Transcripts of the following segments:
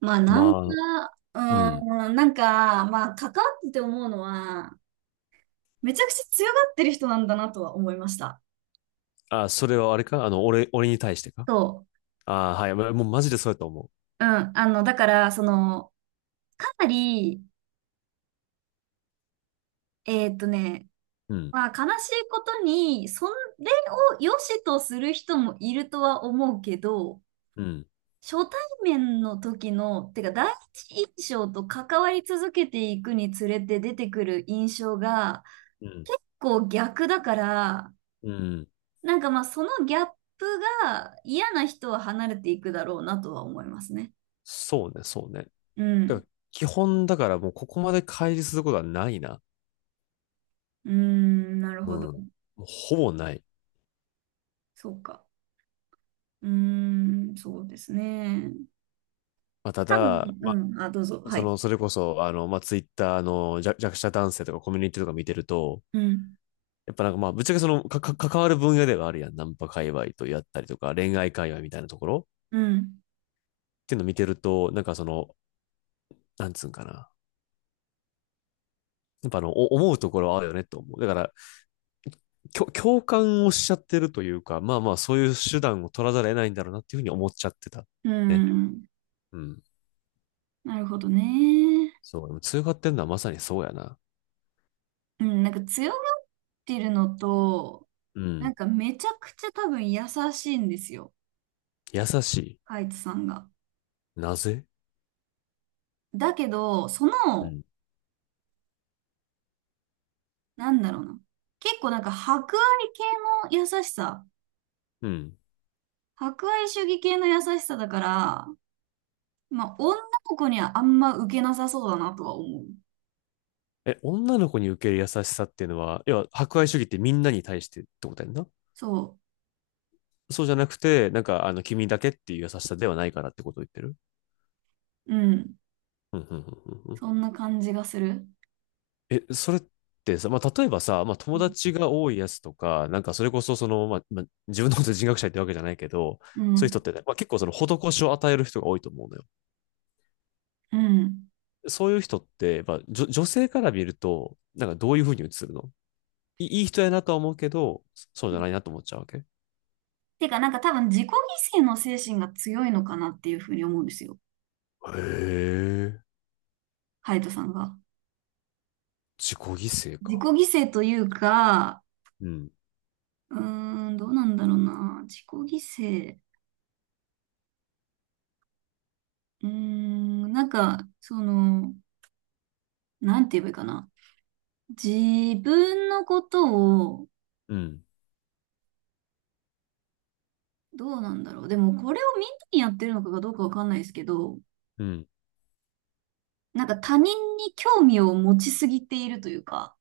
まあ、ナンパ、まあ、うん。関わってて思うのは、めちゃくちゃ強がってる人なんだなとは思いました。あ、それはあれか俺、俺に対してか、そあ、はい。ま、もうマジでそうやと思う。うん。だから、かなり、えーっとね、う。うん、まあ、悲しいことに、それを良しとする人もいるとは思うけど、うん、初対面の時の、てか、第一印象と関わり続けていくにつれて出てくる印象が、うん、結構逆だから、うん。そのギャップが嫌な人は離れていくだろうなとは思いますね。そうね、そうね。うだかん。ら、基本だからもうここまで乖離することはないな。うーん、なるうほん。ど。もうほぼない。そうか。うーん、そうですね。まあ、た多分、だ、うまん、あ、どうぞ。あ、はい。それこそ、ツイッターの弱者男性とかコミュニティとか見てると、うん、やっぱぶっちゃけ関わる分野ではあるやん。ナンパ界隈とやったりとか、恋愛界隈みたいなところうん、っていうの見てると、なんつうんかな。やっぱ思うところはあるよねと思う。だから、共感をしちゃってるというか、そういう手段を取らざるを得ないんだろうなっていうふうに思っちゃってた。うね。ん。うん。なるほどね。そう。でも通過ってんのはまさにそうやな。うん、なんか強がってるのと、うん。めちゃくちゃ多分優しいんですよ。優しカイツさんが。い。なぜ。だけど、うん。なんだろうな。結構博愛系の優しさ。うん。博愛主義系の優しさだから、まあ、女の子にはあんま受けなさそうだなとは思う。え、女の子に受ける優しさっていうのは、要は、博愛主義ってみんなに対してってことやんな。そそうじゃなくて、君だけっていう優しさではないからってことを言ってる。う。うん。うん、うん、うん、う、そんな感じがする。え、それってさ、例えばさ、友達が多いやつとか、なんかそれこそ自分のこと人格者ってわけじゃないけど、うそういう人ん。ってね、まあ、結構その施しを与える人が多いと思うのよ。うん。そういう人って、まあ、女性から見ると、なんかどういうふうに映るの。い、いい人やなとは思うけど、そうじゃないなと思っちゃうわけへ。てか、なんか多分自己犠牲の精神が強いのかなっていうふうに思うんですよ。え、ハヤトさんが。自己犠牲自己か。犠牲というか、うん、うーん、どうなんだろうな。自己犠牲。うーん、なんか、その、なんて言えばいいかな。自分のことをうん、どうなんだろう。でも、これをみんなにやってるのかどうかわかんないですけど、うん。なんか他人に興味を持ちすぎているというか、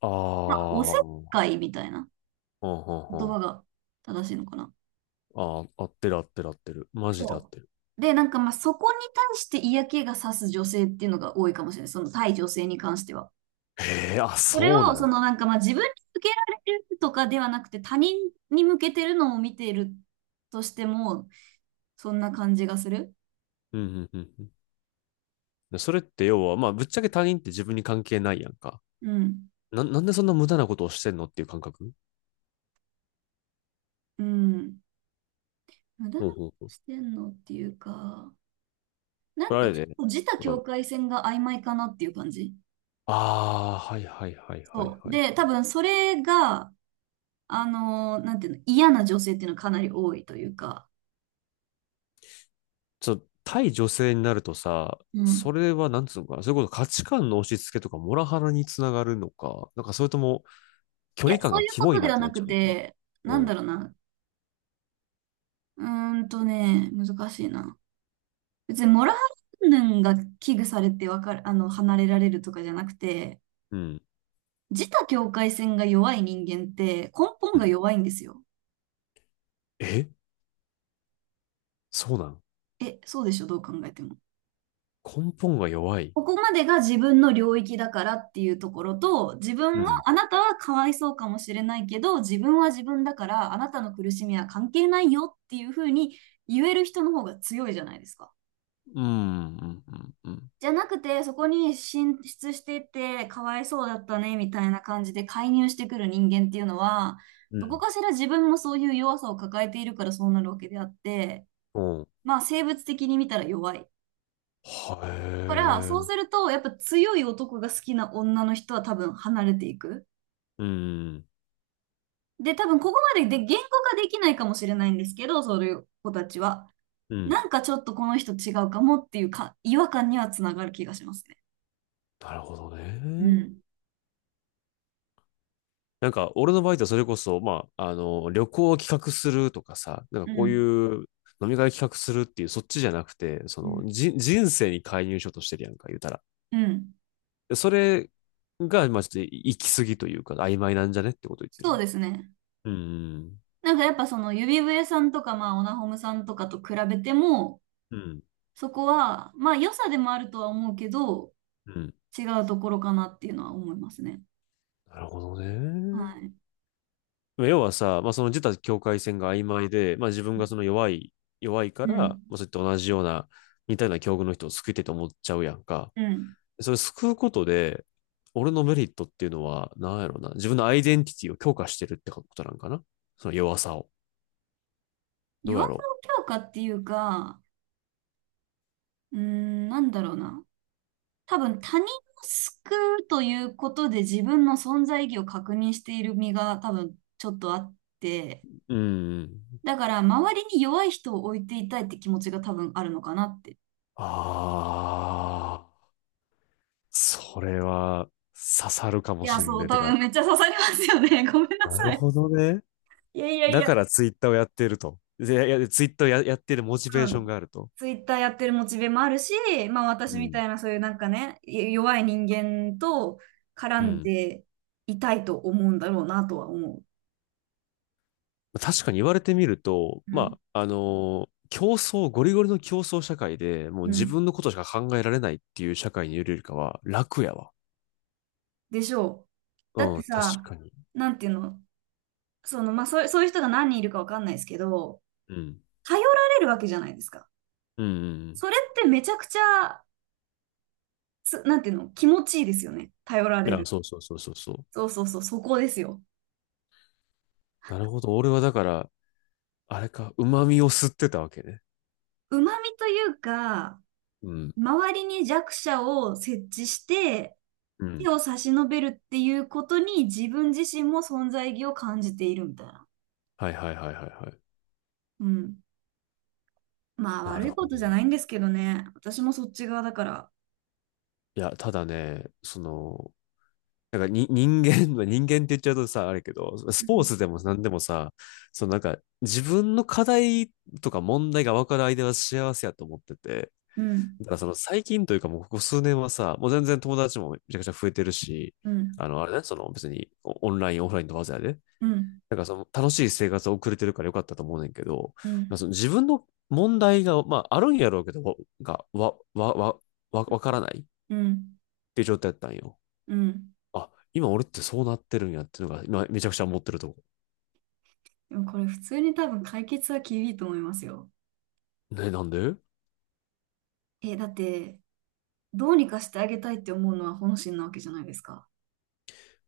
あまあ、おあ、せっうんかいみたいなうん言う葉ん。が正しいのかな。ああ、うん、ああ、合ってる、合ってる、合ってる。マジで合っそてる。う。で、そこに対して嫌気がさす女性っていうのが多いかもしれない。その対女性に関しては。へえ、あ、それそうなを、ん。自分に向けられるとかではなくて、他人に向けてるのを見ているとしても、そんな感じがする。うんうんうんうん。でそれって要は、まあ、ぶっちゃけ他人って自分に関係ないやんか。うん。な、なんでそんな無駄なことをしてんのっていう感覚。うん。なだらほうかにほうほう。してんのっていうか、なこんれあかれちょっで、と自他う境ん、界線が曖昧かなっていう感じ。ああ、はいはいはいはいそう。はい。で、多分それが、なんていうの、嫌な女性っていうのはかなり多いというか、ちょっと、対女性になるとさ、うそん。れはなんつうのかな、それこそ価値観の押し付けとかモラハラにつながるのか、なんかそれとも距いや、離感そうがいうキこモいとなでっはてななっちゃくうのか。て、うなんん、だろうな。うーんとね、難しいな。別にモラハラ云々が危惧されてわかる、離れられるとかじゃなくて、うん、自他境界線が弱い人間って根本うがん。弱いんですよ。え、そうなん。え、そうでしょ、どう考えても。根本が弱い。ここまでが自分の領域だからっていうところと、自う分が、ん、あなたはかわいそうかもしれないけど、自分は自分だから、あなたの苦しみは関係ないよっていうふうに言える人の方が強いじゃないですか。うん、うん、うん、うん。じゃなくて、そこに進出していって、かわいそうだったね、みたいな感じで介入してくる人間っていうのは、うどこん。かしら自分もそういう弱さを抱えているからそうなるわけであって、うん。まあ生物的に見たら弱い。はから、え。そうすると、やっぱ強い男が好きな女の人は多分離れていく。うん。で、多分ここまでで言語化できないかもしれないんですけど、そういう子たちは。うん。なんかちょっとこの人違うかもっていうか、違和感にはつながる気がしますね。なるほどうね。ん。なんか、俺の場合ってそれこそ、旅行を企画するとかさ、なんかうこういん。う飲み会企画するっていう、そっちじゃなくて、うん。人生に介入しようとしてるやんか、言うたら。うんでそれが、まあ、ちょっと行き過ぎというか、曖昧なんじゃねってこと言ってる。そうですね。うん。やっぱ指笛さんとか、まあオナホムさんとかと比べても、うん。そこは、まあ良さでもあるとは思うけど、うん。違うところかなっていうのは思いますね。なるほどはね。い。まあ要はさ、まあ、その自他境界線が曖昧で、まあ、自分がその弱い、弱いから、うん。まあ、そういった同じような、似たような境遇の人を救いたいと思っちゃうやんか。うん。それ救うことで、俺のメリットっていうのは、なんやろうな。自分のアイデンティティを強化してるってことなんかな、その弱さを。どう弱やさろの強化っていうか、なんだろうな。多分他人を救うということで自分の存在意義を確認している身が多分ちょっとあって、う。うんうん。だから周りに弱い人を置いていたいって気持ちが多分あるのかなって。ああ、それは刺さるかいもや、しんそねう、え。て多か、分めっちゃ刺さりますよね。ごめんななさるい。ほどね。いやいやいだや。からツイッターをやっていると。で、いや、ツイッターをやっているモチベうーショん。ンがあると。ツイッターやってるモチベもあるし、う私みん。たいなそういうなんかね、弱い人間と絡うんん。でいたいと思うんだろうなとは思う。確かに言われてみると、うん競争、ゴリゴリの競争社会で、もうう自ん。分のことしか考えられないっていう社会にいるよりかは、楽やわ。でしょう。だっうてん、確さ、かに。なんていうの、そうそういう人が何人いるかわかんないですけど、うん。頼られるわけじゃないですか。うん、うんうん。それってめちゃくちゃ、なんていうの、気持ちいいですよね。頼らいれや、る。そうそうそうそうそう。そうそうそう、そこですよ。なるほど。俺はだから、あれか、旨味を吸ってたわけね。旨味というか、うん。周りに弱者を設置して、う手ん。を差し伸べるっていうことに自分自身も存在意義を感じているみたいな。はいはいはいはいはい。うん。まあな悪るいこほとど。じゃないんですけどね。私もそっち側だから。いや、ただね、なんかに人間、まあ人間って言っちゃうとさ、あれけど、うスポーん。ツでも何でもさ、そのなんか自分の課題とか問題が分かる相手は幸せやと思ってて、うんだからその最近というかもうここ数年はさ、もう全然友達もめちゃくちゃ増えてるし、うん、あの、あれね、その別にオオンライン、オフラインとわざやで、うん、なんかその楽しい生活を送れてるからよかったと思うねんけど、うなんん、かその自分の問題が、まああるんやろうけど、わが、わ、わ、わ、わ、わからないっうん、ていう状態だったんよ。うん。あ、今俺ってそうなってるんやっていうのが、今めちゃくちゃ思ってるとこ。でもこれ普通に多分解決は厳しいと思いますよ。ね、なんで。え、だって、どうにかしてあげたいって思うのは本心なわけじゃないですか。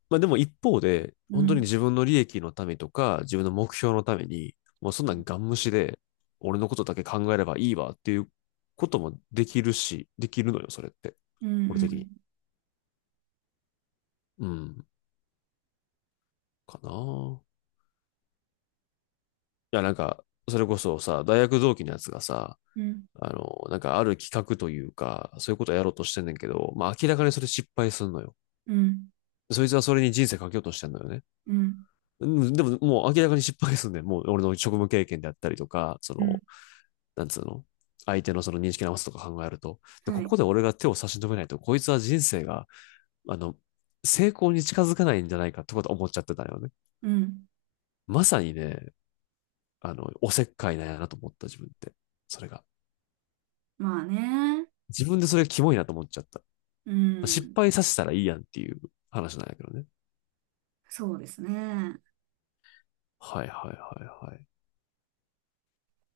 まあでも一方で、う本当にん、自分の利益のためとか、自分の目標のために、もうそんなんガン無視で、俺のことだけ考えればいいわっていうこともできるし、できるのよ、それって。うん、う俺的ん、に。うん、かなあ。いや、なんか、それこそさ、大学同期のやつがさ、うん、なんかある企画というか、そういうことやろうとしてんねんけど、まあ明らかにそれ失敗すんのよ。うん、そいつはそれに人生かけようとしてんのよね。うん、うん、でももう明らかに失敗するんね、もう俺の職務経験であったりとか、そうん。の、なんつうの、相手のその認識直すとか考えると。で、はこい、こで俺が手を差し伸べないと、こいつは人生が、あの、成功に近づかないんじゃないかとかと思っちゃってたよね。うん。まさにね、あの、おせっかいなんやなと思った自分って。それが。まあね、自分でそれがキモいなと思っちゃった。う失ん、敗させたらいいやんっていう話なんやけどね。そうですね。っはいはいはいはい。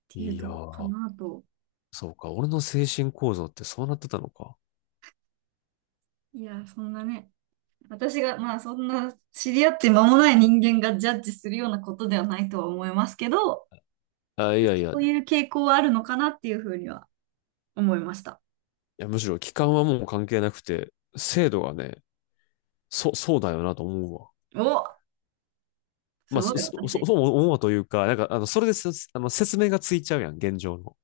ていういとやこかー、なと。そうか。俺の精神構造ってそうなってたのか。いや、そんなね、私が、まあそんな知り合って間もない人間がジャッジするようなことではないとは思いますけど、あ、いやいや、そういう傾向はあるのかなっていうふうには思いました。いや、むしろ期間はもう関係なくて、制度がね、そうだよなと思うわ。お、すまあ、ごいそう私。思うわというか、それです、あの、説明がついちゃうやん、現状の。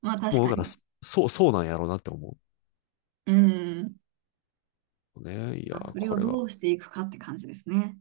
まあ確もかう、だから、に。そうなんやろうなって思うん。う。ね、いや、まあそれこをれどはうしていくかって感じですね。